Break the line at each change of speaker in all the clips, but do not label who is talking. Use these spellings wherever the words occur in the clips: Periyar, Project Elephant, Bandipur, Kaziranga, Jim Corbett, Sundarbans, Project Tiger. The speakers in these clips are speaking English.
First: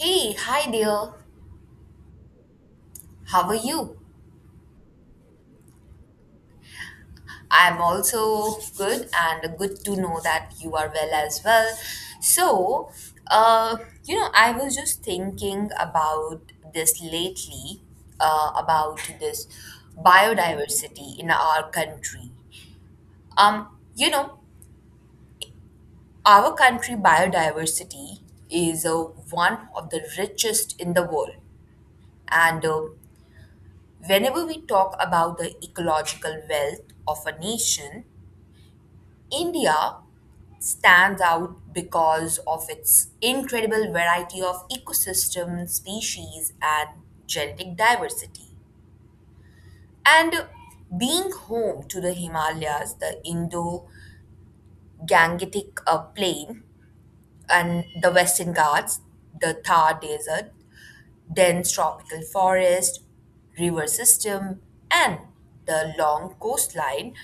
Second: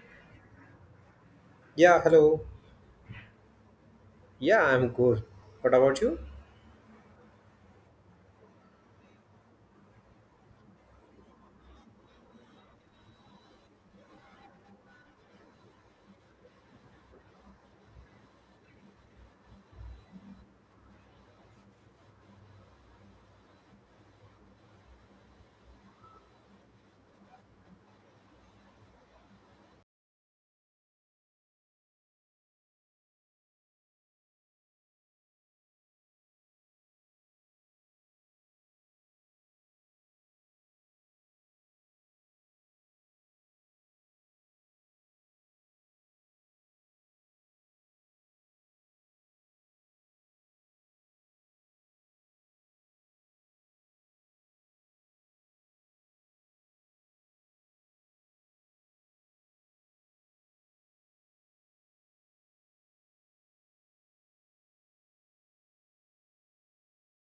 Hey, hi dear.
Yeah, hello.
How are you?
Yeah, I'm good. What about you?
I'm also good and good to know that you are well as well. So, uh, I was just thinking about this lately, about this biodiversity in our country. Um, you know, our country biodiversity is one of the richest in the world. And whenever we talk about the ecological wealth of a nation, India stands out because of its incredible variety of ecosystem, species, and genetic diversity. And being home to the Himalayas, the Indo Gangetic Plain, and the Western Ghats, the Thar Desert, dense tropical forest, river system, and the long coastline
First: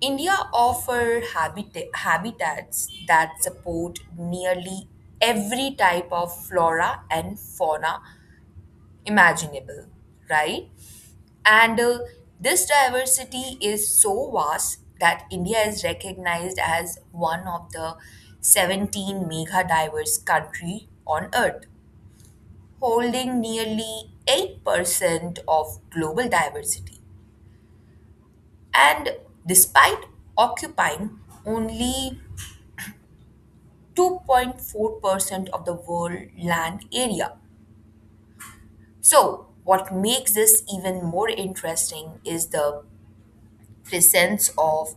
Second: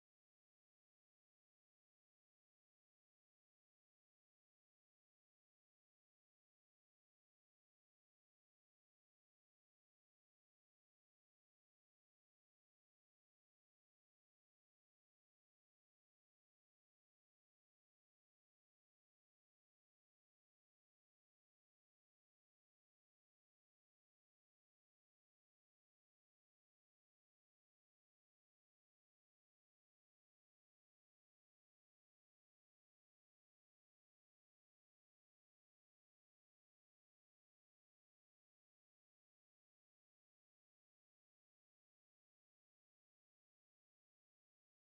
India offers habitats that support nearly every type of flora and fauna imaginable, right? And this diversity is so vast that India is recognized as one of the 17 mega diverse country on earth, holding nearly 8% of global diversity. And despite occupying only 2.4% of the world land area. So, what makes this even more interesting is the presence of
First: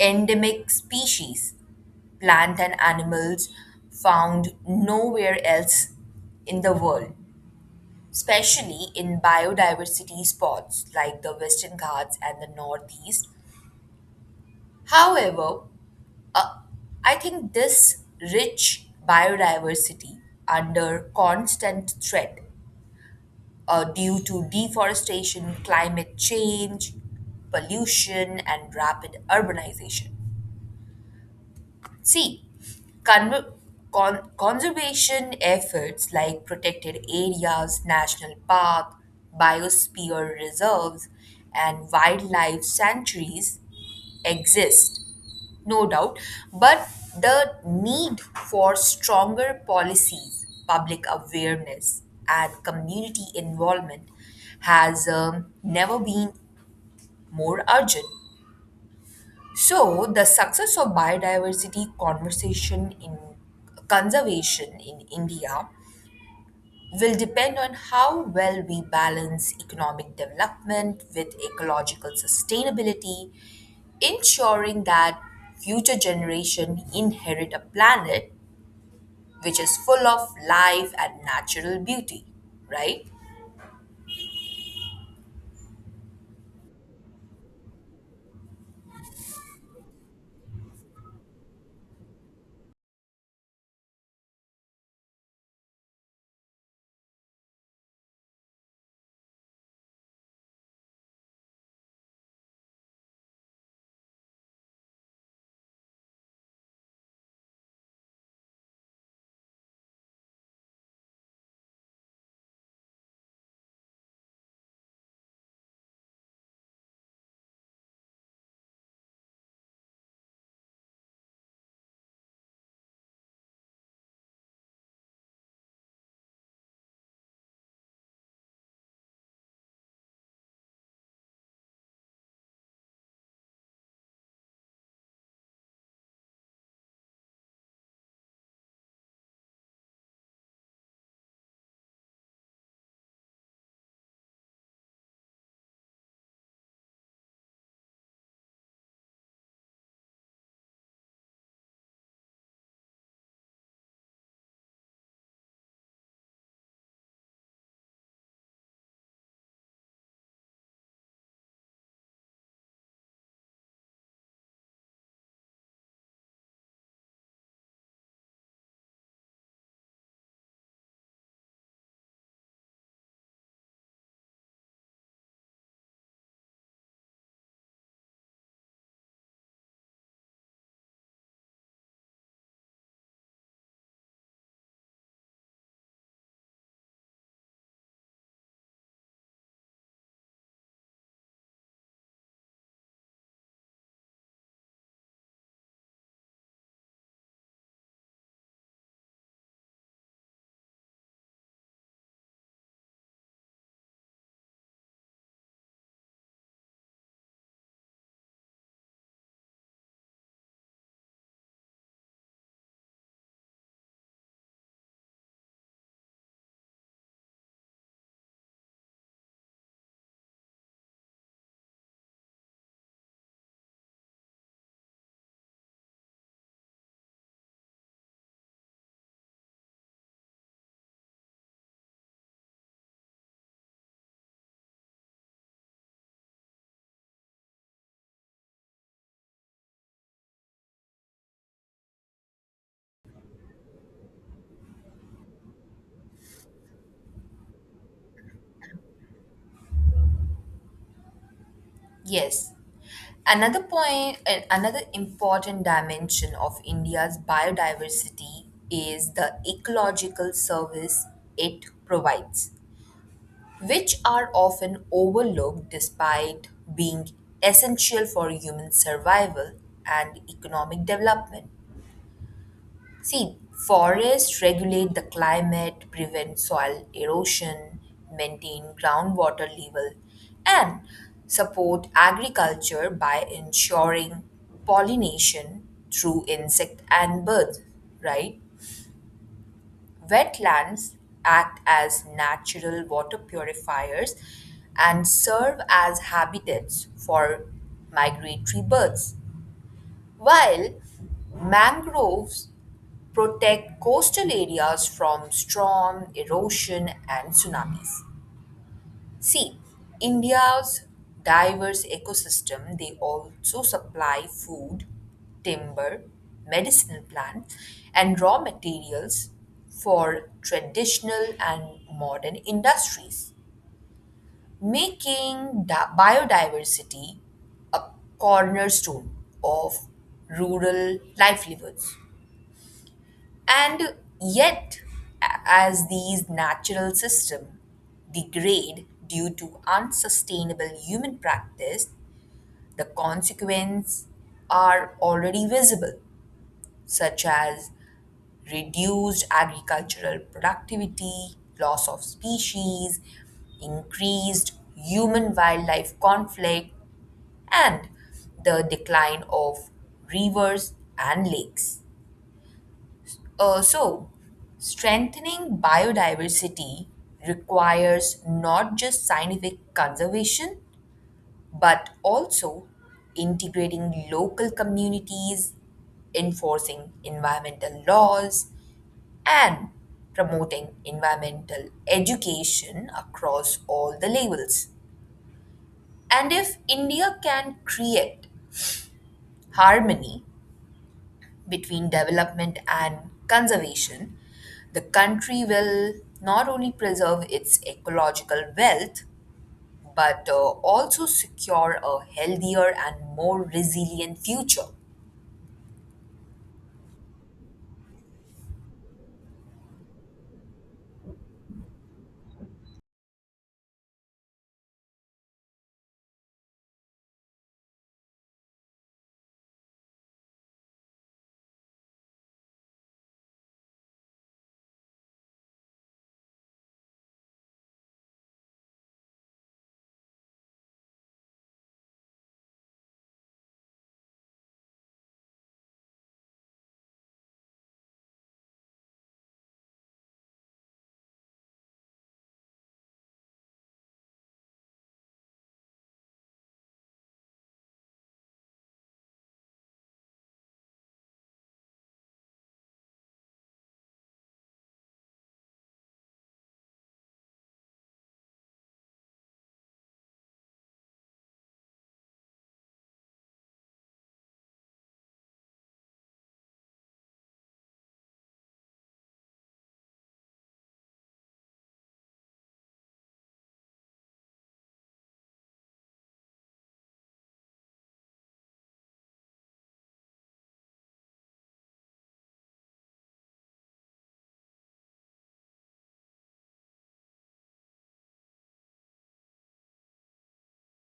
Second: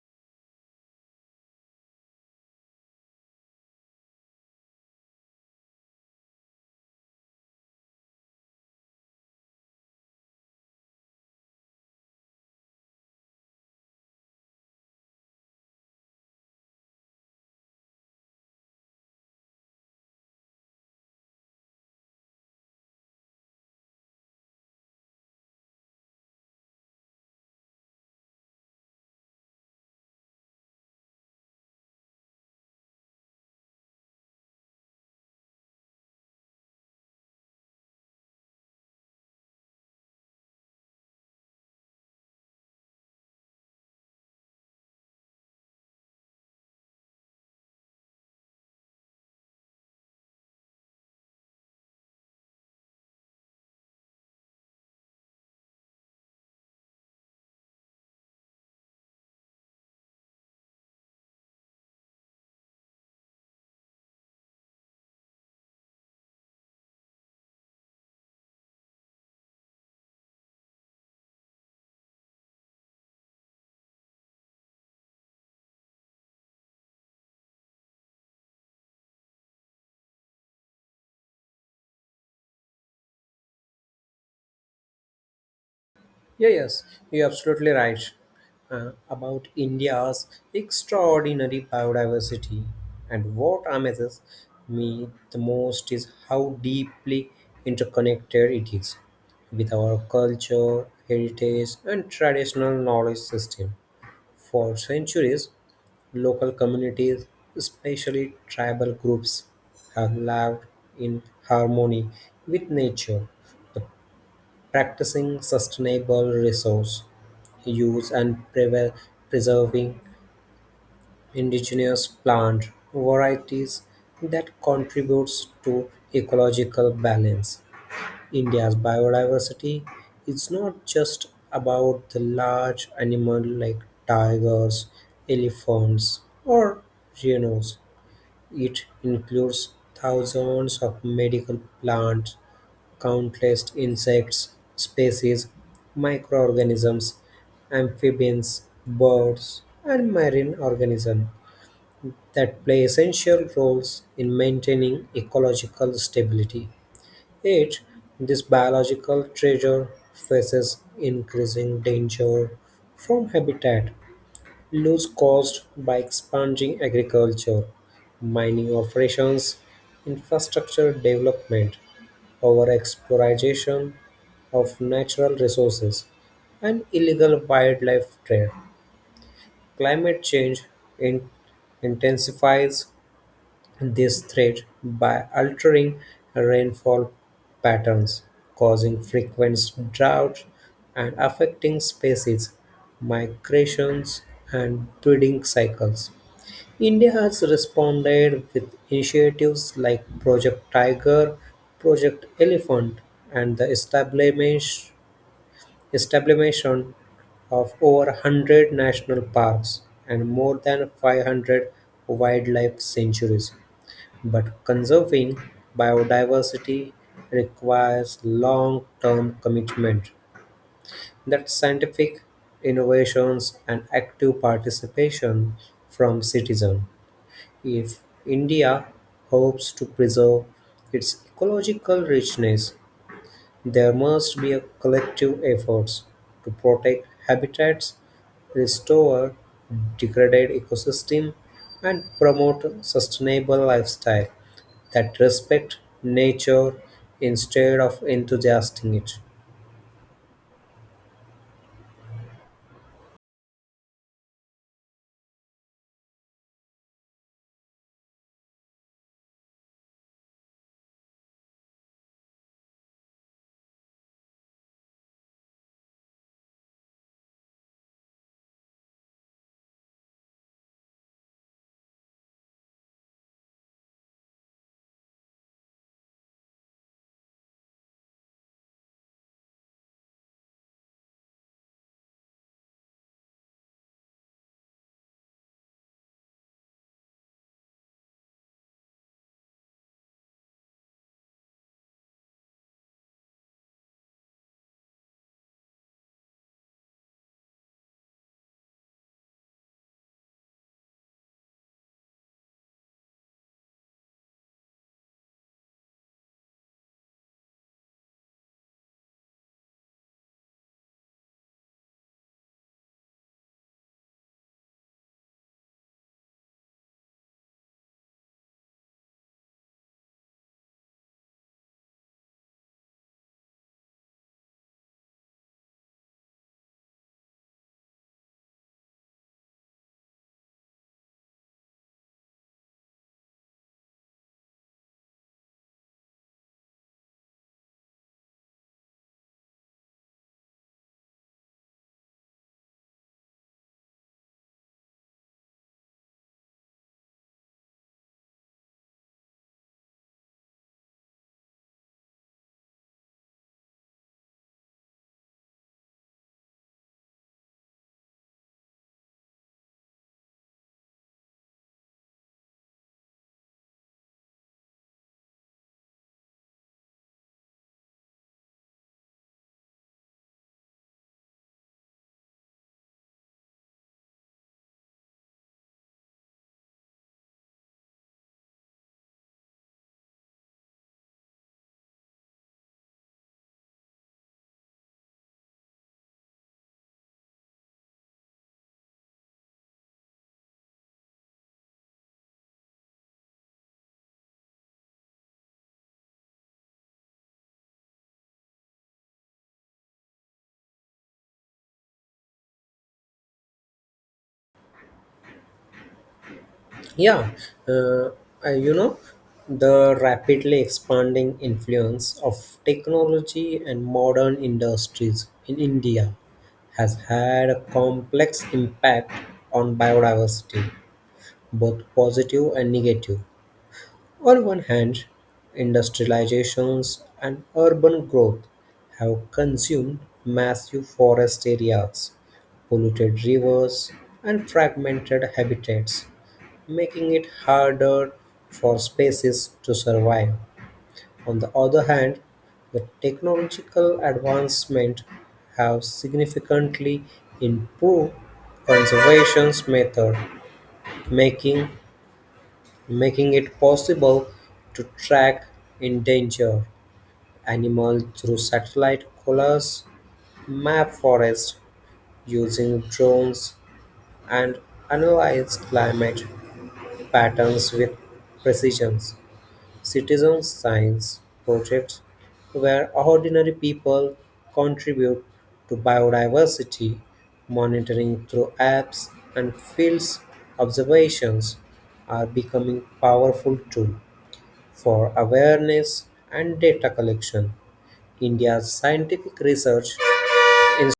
endemic species, plant and animals found nowhere else in the world, especially in biodiversity spots like the Western Ghats and the Northeast. However, uh, I think this rich biodiversity under constant threat due to deforestation, climate change, pollution, and rapid urbanization. C. Con- conservation efforts like protected areas, national park, biosphere reserves, and wildlife sanctuaries exist no doubt, but the need for stronger policies, public awareness, and community involvement has never been more urgent. So, the success of biodiversity conversation in conservation in India will depend on how well we balance economic development with ecological sustainability, ensuring that future generations inherit a planet which is full of life and natural beauty, right?
Yeah, yes, you're absolutely right about India's extraordinary biodiversity. And what amazes me the most is how deeply interconnected it is with our culture, heritage, and traditional knowledge system. For centuries, local communities, especially tribal groups, have lived in harmony with nature, the practicing sustainable resource use and preserving indigenous plant varieties that contributes to ecological balance. India's biodiversity is not just about the large animal like tigers, elephants, or rhinos. It includes thousands of medical plants, countless insects, species, microorganisms, amphibians, birds, and marine organisms that play essential roles in maintaining ecological stability. Yet, this biological treasure faces increasing danger from habitat loss caused by expanding agriculture, mining operations, infrastructure development, overexploitation of natural resources, and illegal wildlife trade. Climate change in- intensifies this threat by altering rainfall patterns, causing frequent drought and affecting species, migrations, and breeding cycles. India has responded with initiatives like Project Tiger, Project Elephant, and the establishment of over 100 national parks and more than 500 wildlife sanctuaries. But conserving biodiversity requires long-term commitment that scientific innovations and active participation from citizens. If India hopes to preserve its ecological richness, there must be a collective efforts to protect habitats, restore degraded ecosystem, and promote sustainable lifestyle that respect nature instead of enthusiasting it.
Yes. Another point, and another important dimension of India's biodiversity is the ecological service it provides which are often overlooked despite being essential for human survival and economic development. See, forests regulate the climate, prevent soil erosion, maintain groundwater level, and support agriculture by ensuring pollination through insect and birds, right? Wetlands act as natural water purifiers and serve as habitats for migratory birds, while mangroves protect coastal areas from storm, erosion, and tsunamis. See, India's diverse ecosystem, they also supply food, timber, medicinal plants, and raw materials for traditional and modern industries, making biodiversity a cornerstone of rural livelihoods. And yet, as these natural systems degrade due to unsustainable human practice, the consequences are already visible, such as reduced agricultural productivity, loss of species, increased human wildlife conflict, and the decline of rivers and lakes. So, strengthening biodiversity requires not just scientific conservation, but also integrating local communities, enforcing environmental laws, and promoting environmental education across all the levels. And if India can create harmony between development and conservation, the country will not only preserve its ecological wealth but also secure a healthier and more resilient future.
Yeah, uh, uh, you know, the rapidly expanding influence of technology and modern industries in India has had a complex impact on biodiversity, both positive and negative. On one hand, industrializations and urban growth have consumed massive forest areas, polluted rivers, and fragmented habitats, making it harder for species to survive. On the other hand, the technological advancement have significantly improved conservation's method, making making it possible to track endangered animals through satellite collars, map forests using drones, and analyze climate patterns with precision. Citizen science projects where ordinary people contribute to biodiversity monitoring through apps and fields observations are becoming powerful tools for awareness and data collection. India's scientific research institutes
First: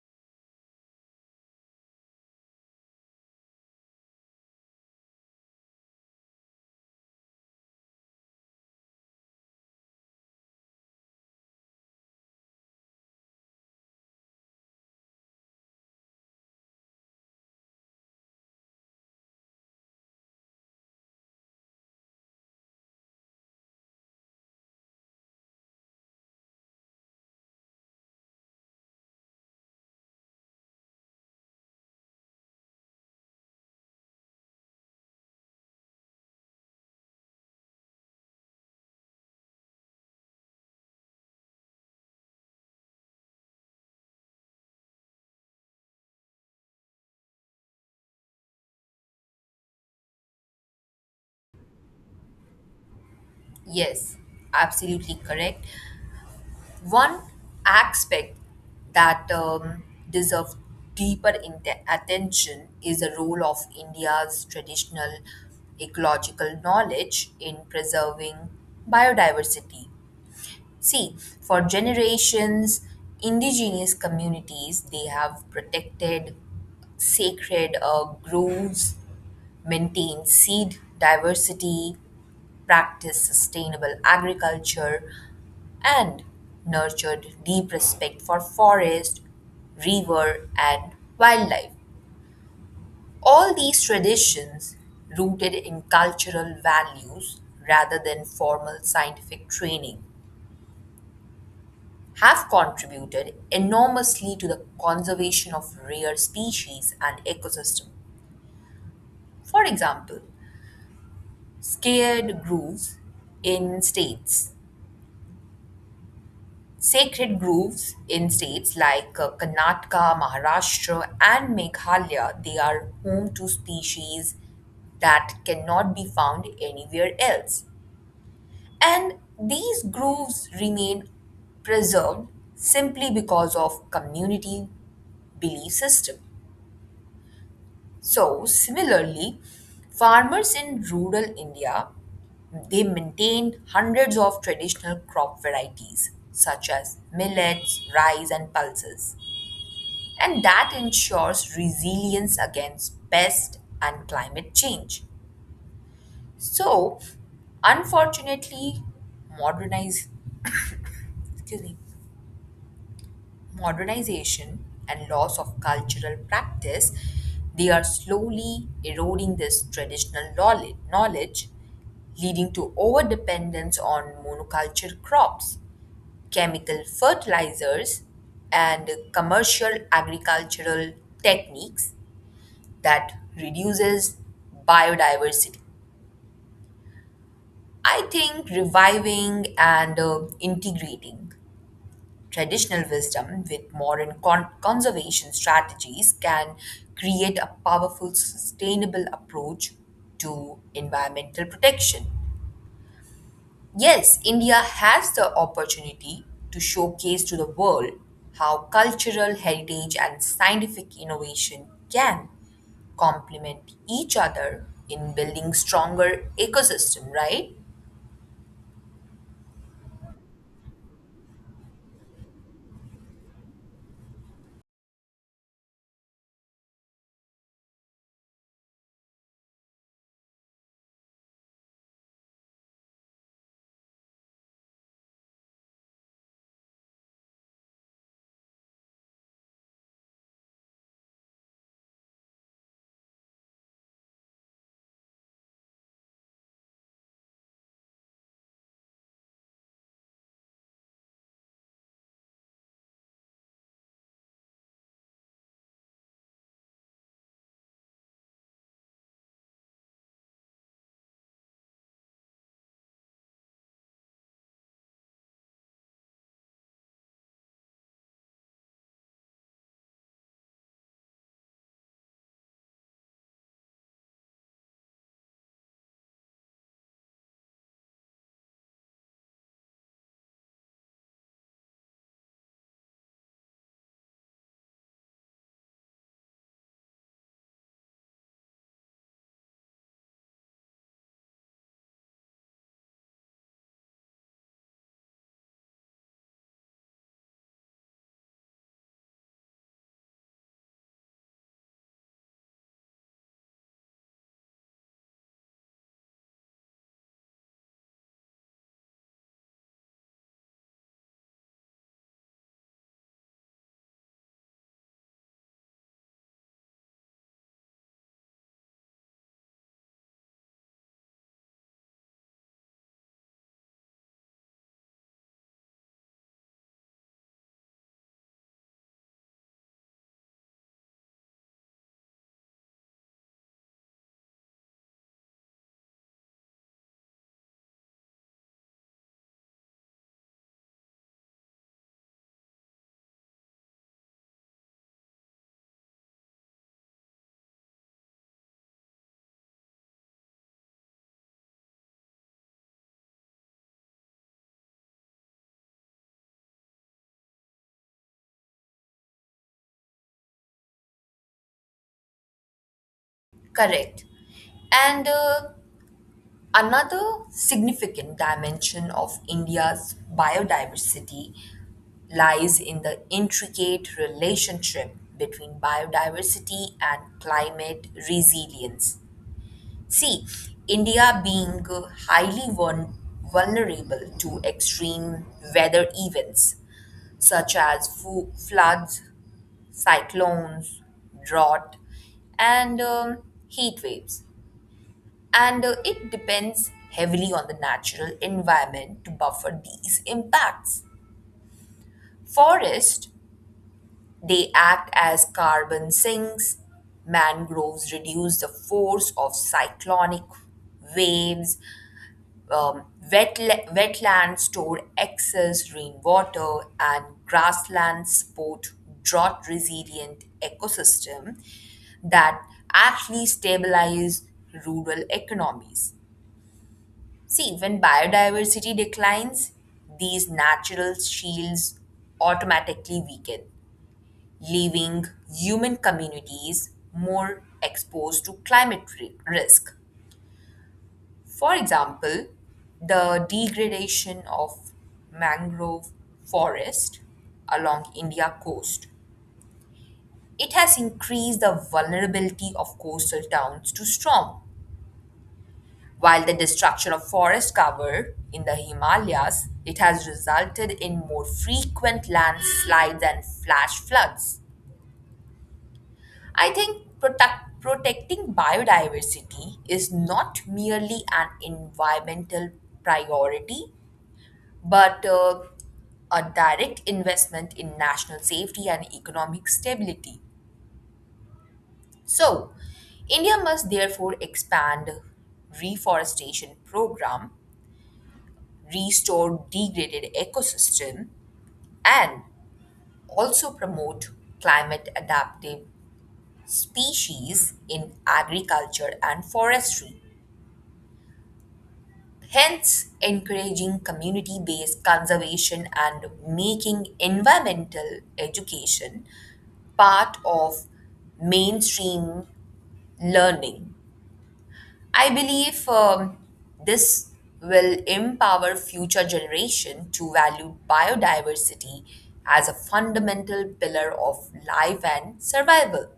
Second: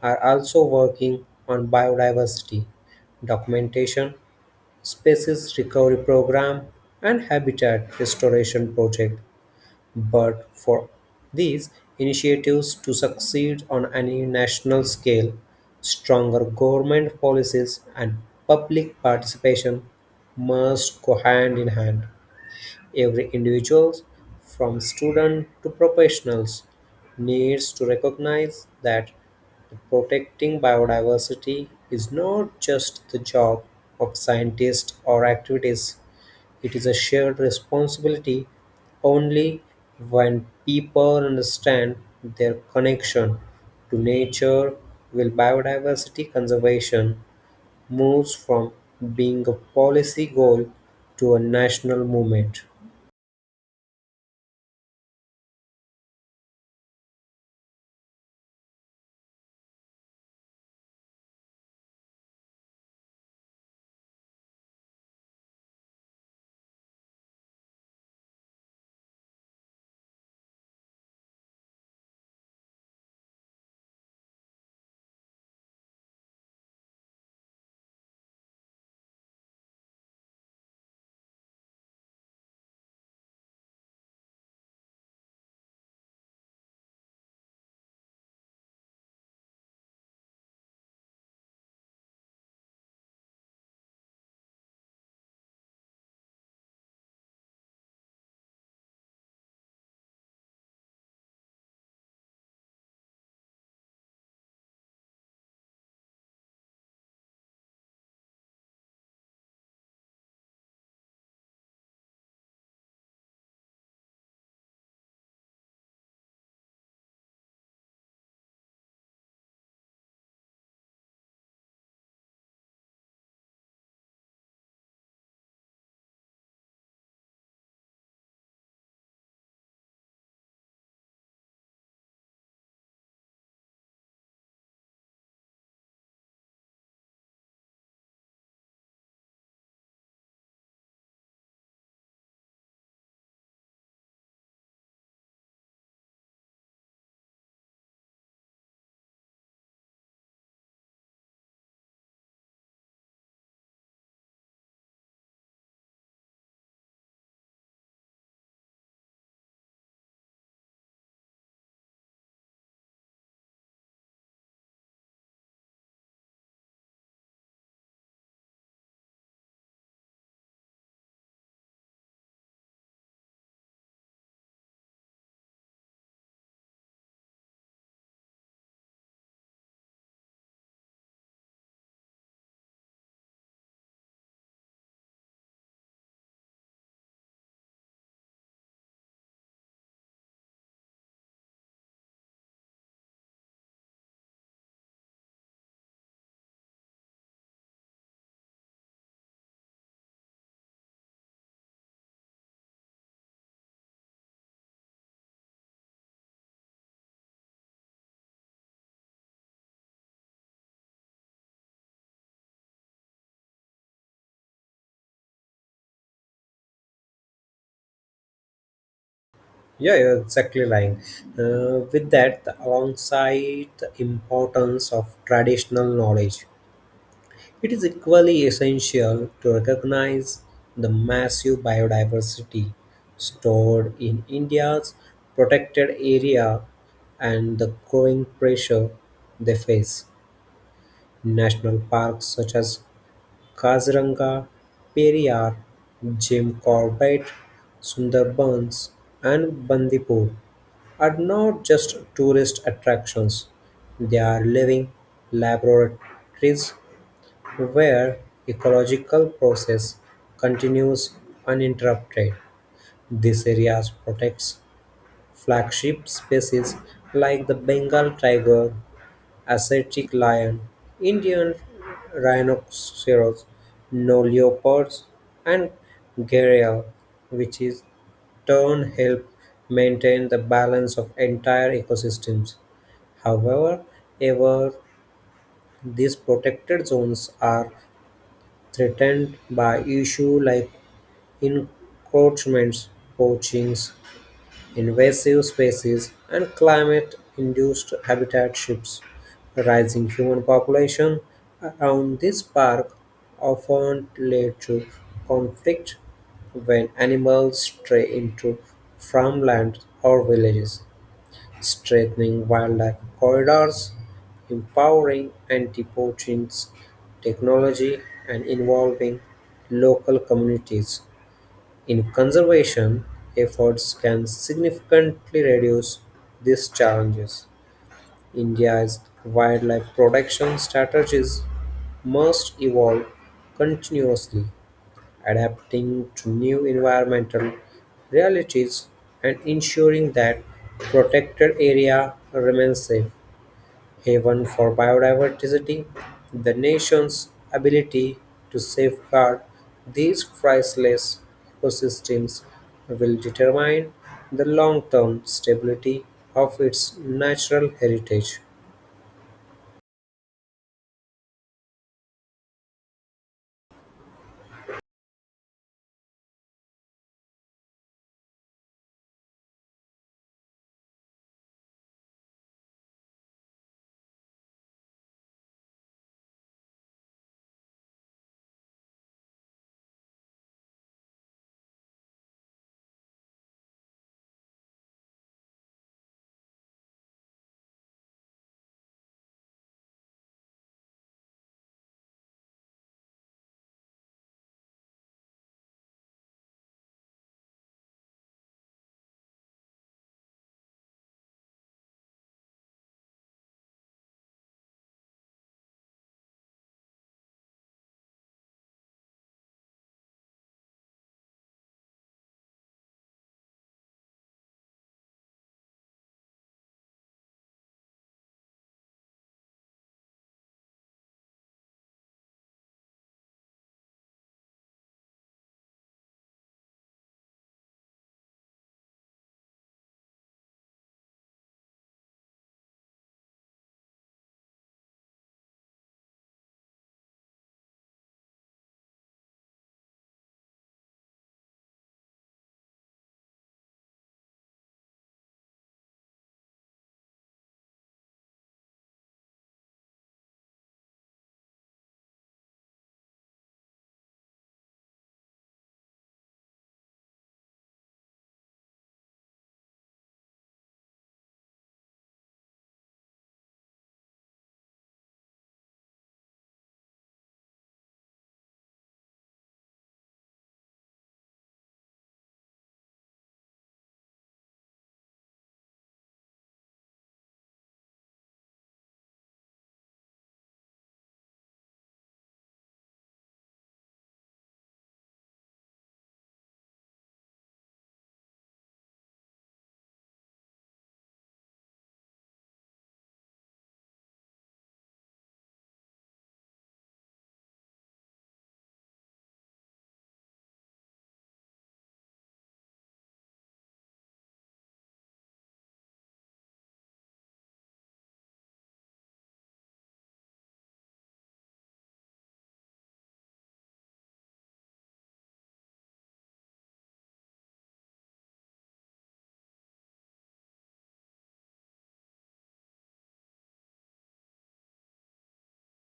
are also working on biodiversity documentation, species recovery program, and habitat restoration project. But for these initiatives to succeed on any national scale, stronger government policies and public participation must go hand in hand. Every individual, from student to professionals, needs to recognize that protecting biodiversity is not just the job of scientists or activists, it is a shared responsibility only when people understand their connection to nature will biodiversity conservation moves from being a policy goal to a national movement.
Yes, absolutely correct. One aspect that deserves deeper attention is the role of India's traditional ecological knowledge in preserving biodiversity. See, for generations, indigenous communities they have protected sacred groves, maintained seed diversity, practiced sustainable agriculture, and nurtured deep respect for forest, river, and wildlife. All these traditions, rooted in cultural values rather than formal scientific training, have contributed enormously to the conservation of rare species and ecosystem. For example, scared groves in states, sacred groves in states like Karnataka, Maharashtra, and Meghalaya, they are home to species that cannot be found anywhere else. And these groves remain preserved simply because of community belief system. So, similarly, farmers in rural India they maintained hundreds of traditional crop varieties such as millets, rice and pulses. And that ensures resilience against pest and climate change. So, unfortunately, modernized excuse me, modernization and loss of cultural practice, they are slowly eroding this traditional knowledge, leading to overdependence on monoculture crops, chemical fertilizers, and commercial agricultural techniques that reduces biodiversity. I think reviving and integrating traditional wisdom with modern conservation strategies can create a powerful, sustainable approach to environmental protection. Yes, India has the opportunity to showcase to the world how cultural heritage and scientific innovation can complement each other in building stronger ecosystem, right?
Yeah, you're exactly lying. With that, alongside the importance of traditional knowledge, it is equally essential to recognize the massive biodiversity stored in India's protected area and the growing pressure they face. National parks such as Kaziranga, Periyar, Jim Corbett, Sundarbans, and Bandipur are not just tourist attractions, they are living laboratories where ecological process continues uninterrupted. This area protects flagship species like the Bengal tiger, Asiatic lion, Indian rhinoceros, no leopards, and gharial, which is turn help maintain the balance of entire ecosystems. However, ever these protected zones are threatened by issues like encroachments, poaching, invasive species, and climate-induced habitat shifts. Rising human population around this park often lead to conflict when animals stray into farmland or villages strengthening wildlife corridors, empowering anti-poaching technology, and involving local communities in conservation efforts can significantly reduce these challenges. India's wildlife protection strategies must evolve continuously adapting to new environmental realities, and ensuring that protected area remains safe haven for biodiversity. The nation's ability to safeguard these priceless ecosystems will determine the long-term stability of its natural heritage.
Correct. And Another significant dimension of India's biodiversity lies in the intricate relationship between biodiversity and climate resilience. See, India being highly vulnerable to extreme weather events such as floods, cyclones, drought, and heat waves and it depends heavily on the natural environment to buffer these impacts. Forests, they act as carbon sinks, mangroves reduce the force of cyclonic waves, um, wetlands store excess rainwater, and grasslands support drought resilient ecosystem that actually stabilize rural economies. See, when biodiversity declines, these natural shields automatically weaken, leaving human communities more exposed to climate risk. For example, the degradation of mangrove forest along India coast. It has increased the vulnerability of coastal towns to storm. While the destruction of forest cover in the Himalayas, it has resulted in more frequent landslides and flash floods. I think protecting biodiversity is not merely an environmental priority, but a direct investment in national safety and economic stability. So, India must therefore expand reforestation program, restore degraded ecosystem, and also promote climate adaptive species in agriculture and forestry, hence encouraging community based conservation and making environmental education part of mainstream learning. I believe this will empower future generation to value biodiversity as a fundamental pillar of life and survival.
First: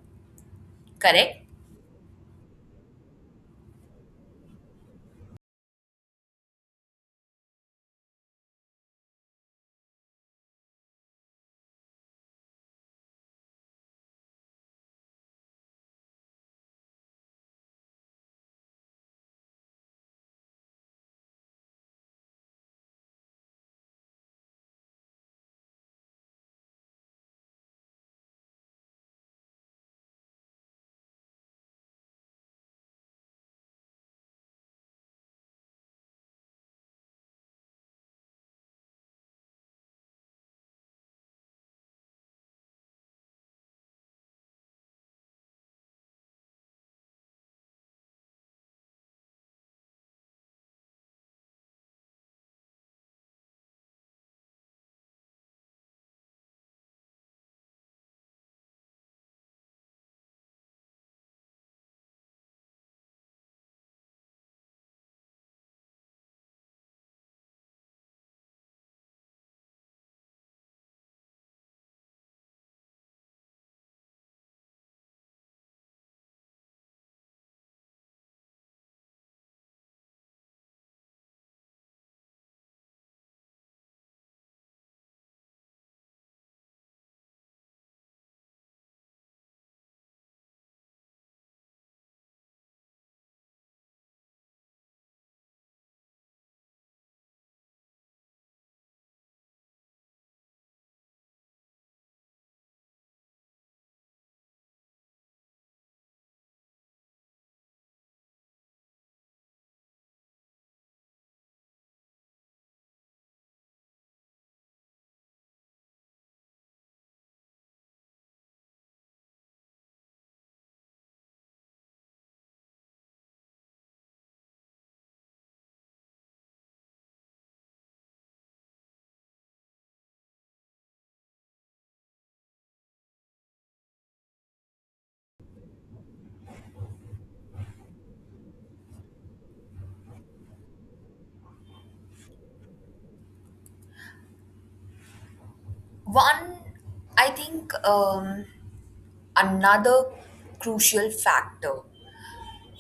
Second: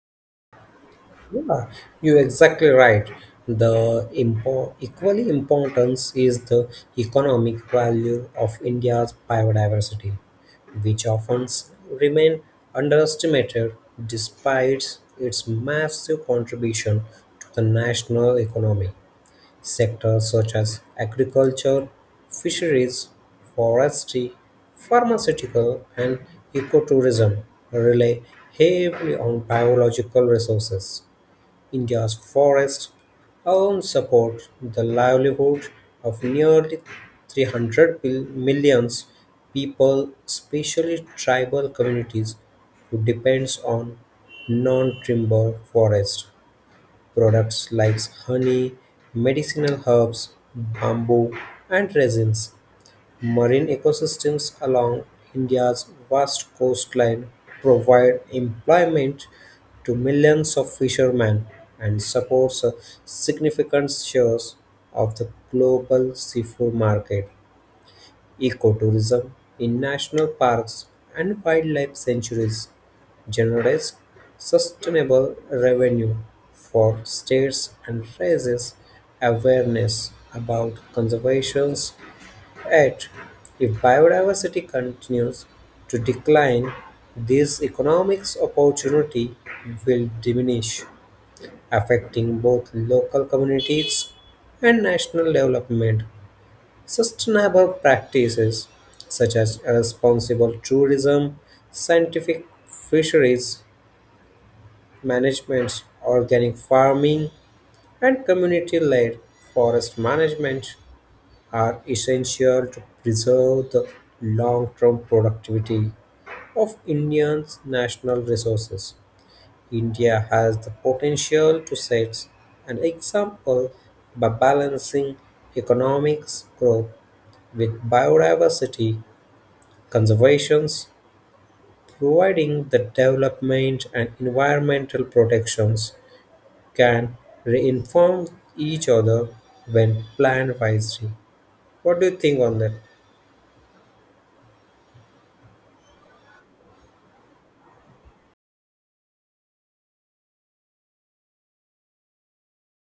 Correct?
Yeah, you're exactly right. The equally importance is the economic value of India's biodiversity, which often remain underestimated despite its massive contribution to the national economy. Sectors such as agriculture, fisheries, forestry, pharmaceutical, and ecotourism rely heavily on biological resources India's forests alone support the livelihood of nearly 300 million people, especially tribal communities who depends on non-timber forest products like honey, medicinal herbs, bamboo, and resins. Marine ecosystems along India's vast coastline provide employment to millions of fishermen and supports a significant share of the global seafood market. Ecotourism in national parks and wildlife sanctuaries generates sustainable revenue for states and raises awareness about conservation. Yet, if biodiversity continues to decline, this economic opportunity will diminish, affecting both local communities and national development. Sustainable practices such as responsible tourism, scientific fisheries management, organic farming, and community led forest management are essential to preserve the long term productivity of India's national resources. India has the potential to set an example by balancing economic growth with biodiversity Conservations, providing the development and environmental protections can reinform each other when planned wisely. What do you think on that?
One, I think another crucial factor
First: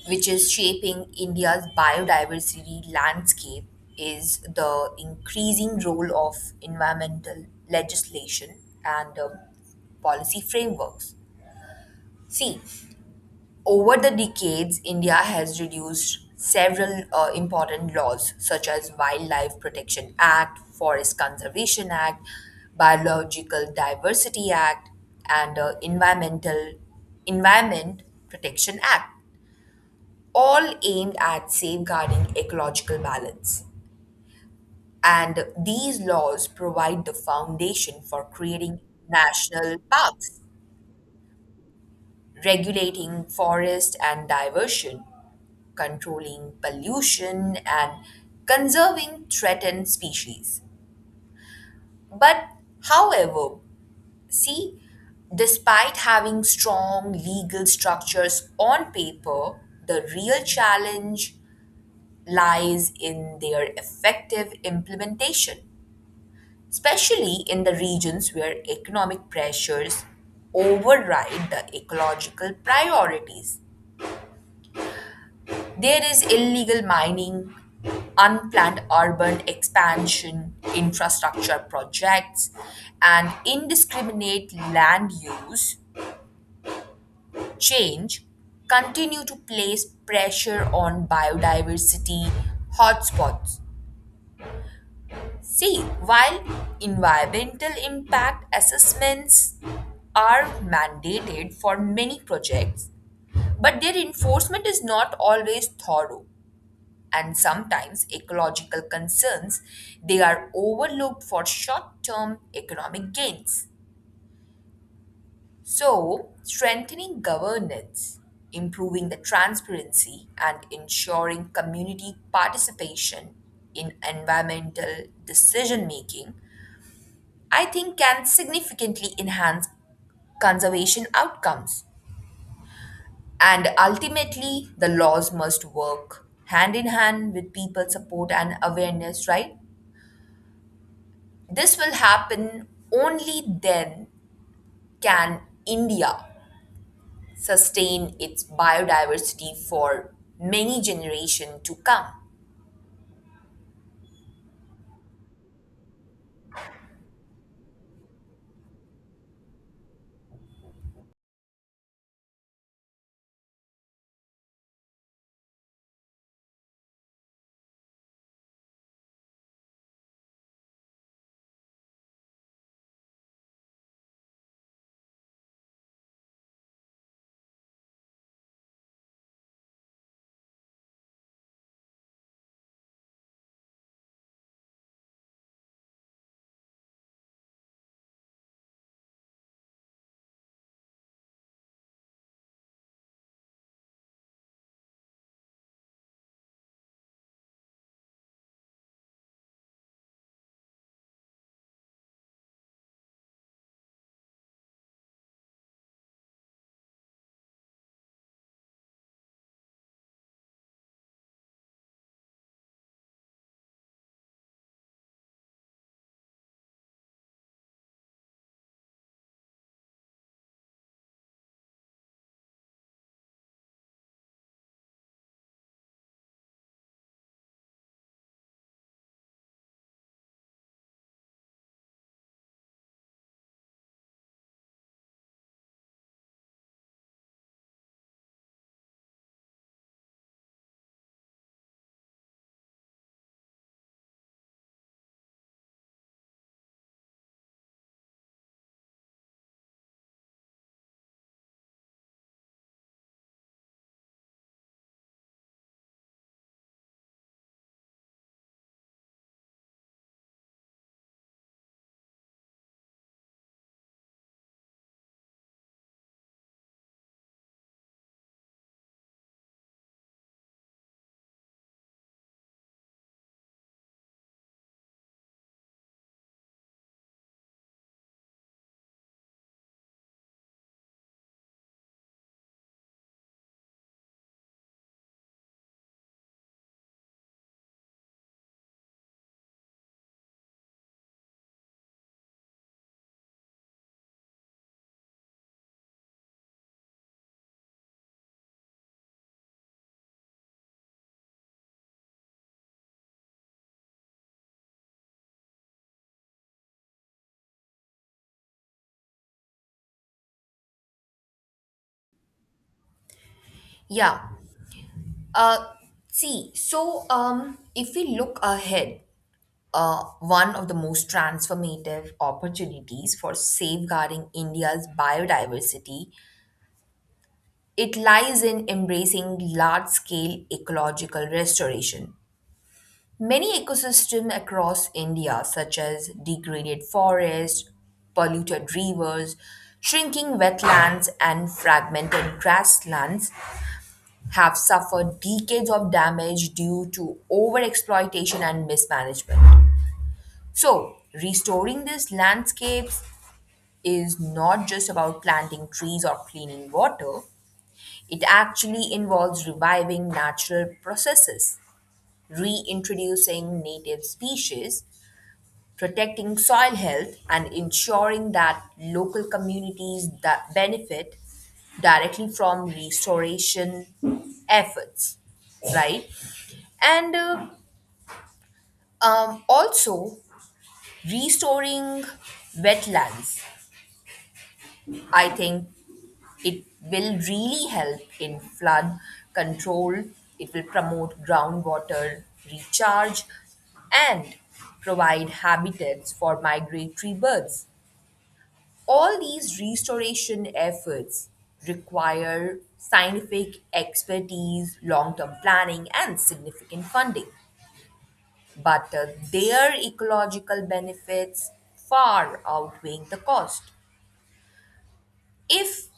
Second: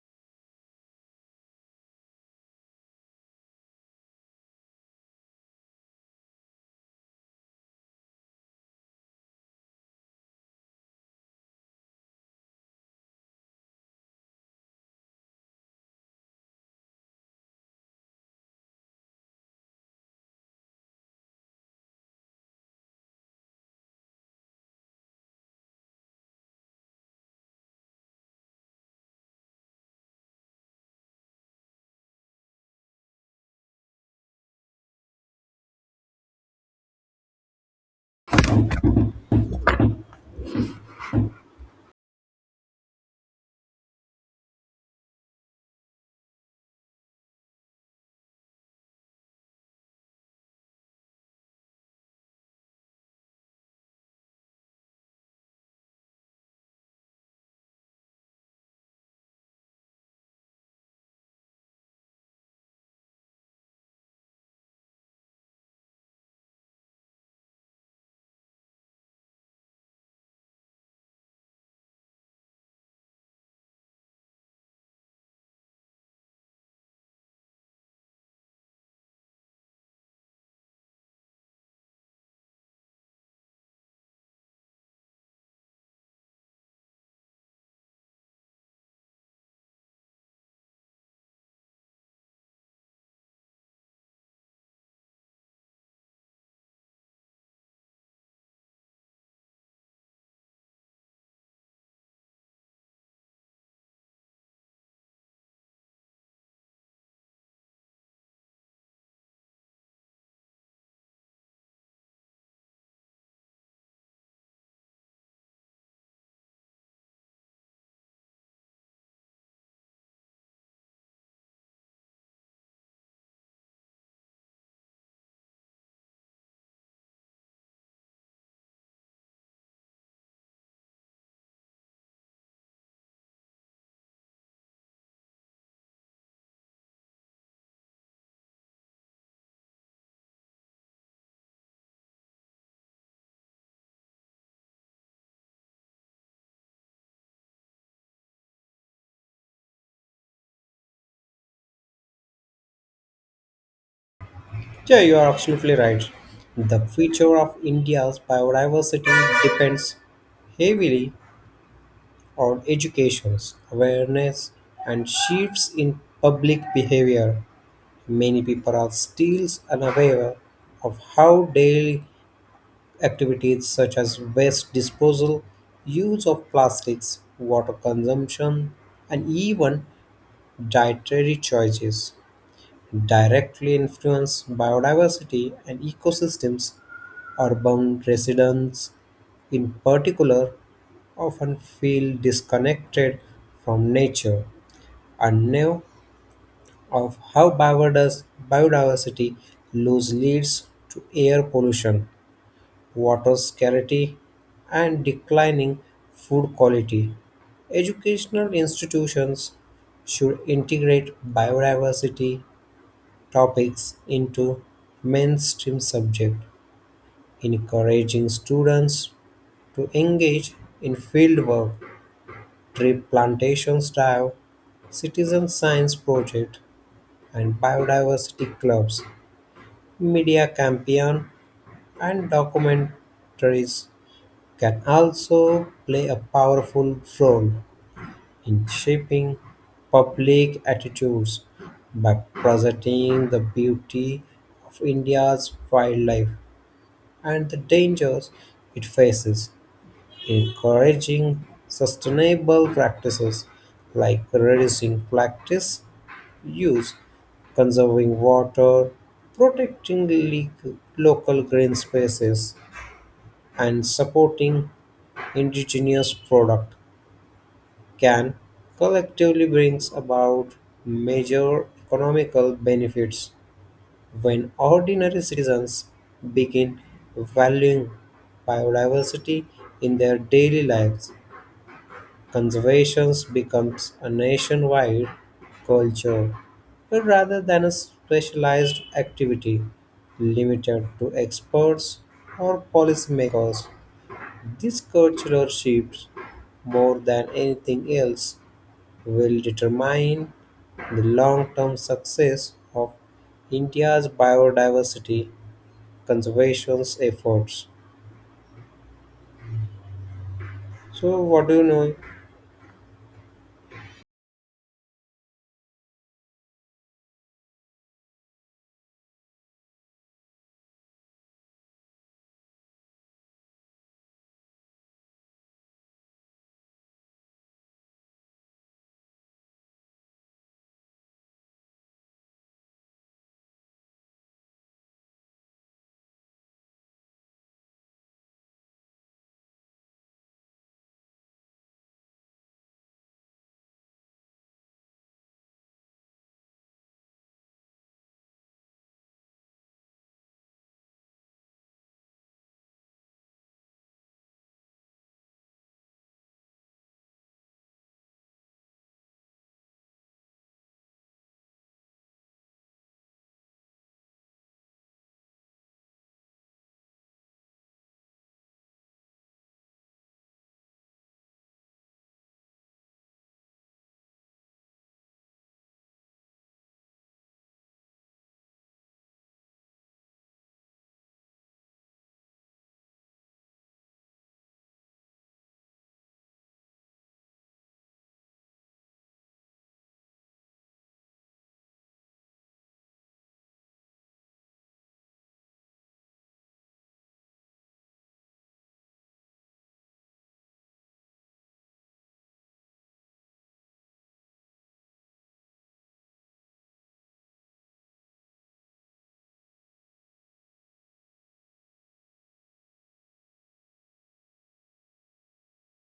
which is shaping India's biodiversity landscape is the increasing role of environmental legislation and policy frameworks. See, over the decades, India has reduced several important laws such as Wildlife Protection Act, Forest Conservation Act, Biological Diversity Act, and Environment Protection Act, all aimed at safeguarding ecological balance. And these laws provide the foundation for creating national parks, regulating forest and diversion, controlling pollution, and conserving threatened species. But, however, see, despite having strong legal structures on paper, the real challenge lies in their effective implementation, especially in the regions where economic pressures override the ecological priorities. There is illegal mining, unplanned urban expansion, infrastructure projects, and indiscriminate land use change continue to place pressure on biodiversity hotspots. See, while environmental impact assessments are mandated for many projects, but their enforcement is not always thorough. And sometimes ecological concerns, they are overlooked for short term economic gains. So, strengthening governance, improving the transparency, and ensuring community participation in environmental decision making, I think can significantly enhance conservation outcomes. And ultimately, the laws must work hand in hand with people support and awareness, right? This will happen only then can India sustain its biodiversity for many generations to come.
Yeah, you are absolutely right. The future of India's biodiversity depends heavily on education, awareness, and shifts in public behavior. Many people are still unaware of how daily Activities such as waste disposal, use of plastics, water consumption, and even dietary choices directly influence biodiversity and ecosystems. Urban residents, in particular, often feel disconnected from nature, unaware of how biodiversity loss leads to air pollution water scarcity, and declining food quality. Educational institutions should integrate biodiversity topics into mainstream subject, encouraging students to engage in fieldwork, tree plantation drive, citizen science project, and biodiversity clubs, media campaign, and documentaries can also play a powerful role in shaping public attitudes by presenting the beauty of India's wildlife and the dangers it faces, encouraging sustainable practices like reducing plastic use, conserving water, protecting local green spaces, and supporting indigenous products can collectively brings about major economical benefits when ordinary citizens begin valuing biodiversity in their daily lives. Conservation becomes a nationwide culture rather than a specialized activity limited to experts or policymakers. This cultural shift, more than anything else, will determine the long-term success of India's biodiversity conservation efforts. So, what do you know?
Yeah. Uh, see, so if we look ahead, one of the most transformative opportunities for safeguarding India's biodiversity, it lies in embracing large-scale ecological restoration. Many ecosystems across India, such as degraded forests, polluted rivers, shrinking wetlands, and fragmented grasslands, have suffered decades of damage due to overexploitation and mismanagement. So, restoring these landscapes is not just about planting trees or cleaning water, it actually involves reviving natural processes, reintroducing native species, protecting soil health, and ensuring that local communities that benefit directly from restoration efforts, right? and also restoring wetlands, I think it will really help in flood control, it will promote groundwater recharge and provide habitats for migratory birds. All these restoration efforts require scientific expertise, long term planning, and significant funding. But their ecological benefits far outweighing the cost. If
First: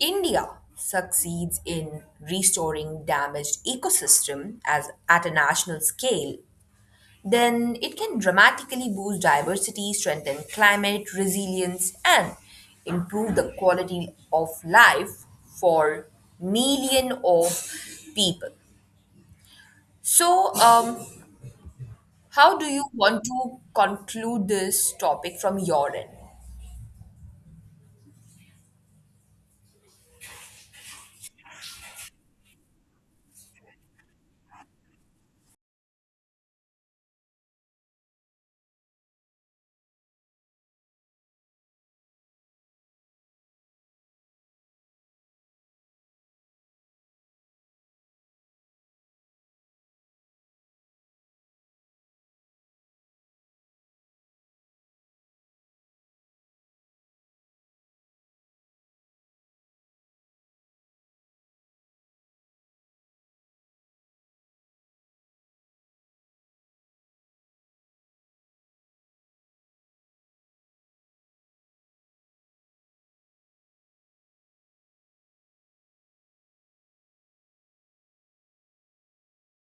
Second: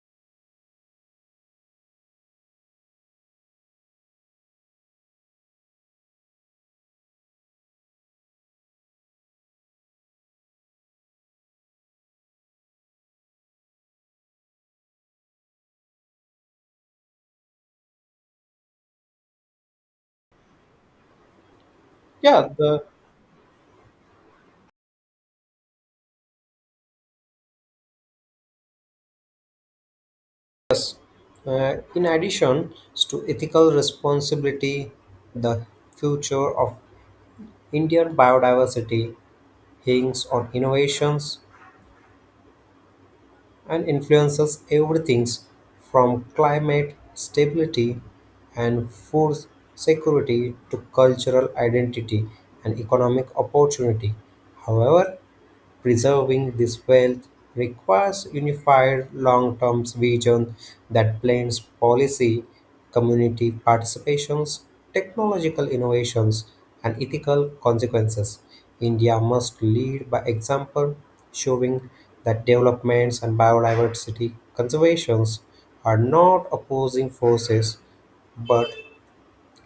India succeeds in restoring damaged ecosystem as at a national scale, then it can dramatically boost diversity, strengthen climate resilience, and improve the quality of life for million of people. So, um,
Yeah,
how do
the,
you want to conclude this topic from your end?
in addition to ethical responsibility, the future of Indian biodiversity hangs on innovations and influences everything from climate stability and food security to cultural identity and economic opportunity. However, Preserving this wealth requires unified long-term vision that blends policy, community participations, technological innovations, and ethical consequences. India must lead by example, showing that developments and biodiversity conservations are not opposing forces but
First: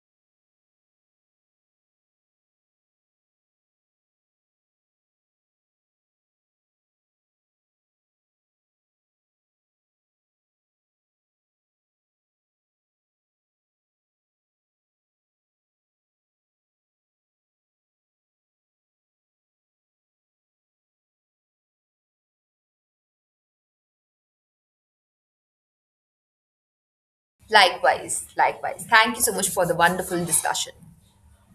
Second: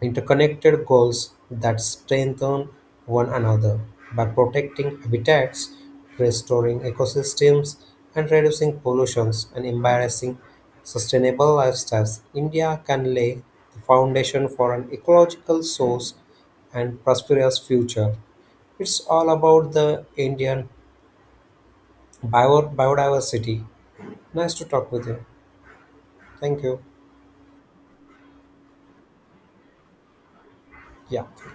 Interconnected goals that strengthen one another by protecting habitats, restoring ecosystems, and reducing pollutions and embracing sustainable lifestyles, India can lay the foundation for an ecological source and prosperous future. It's all about the Indian biodiversity. Nice to talk with you. Thank you.
Likewise, likewise. Thank you so much for the wonderful discussion.
Yeah.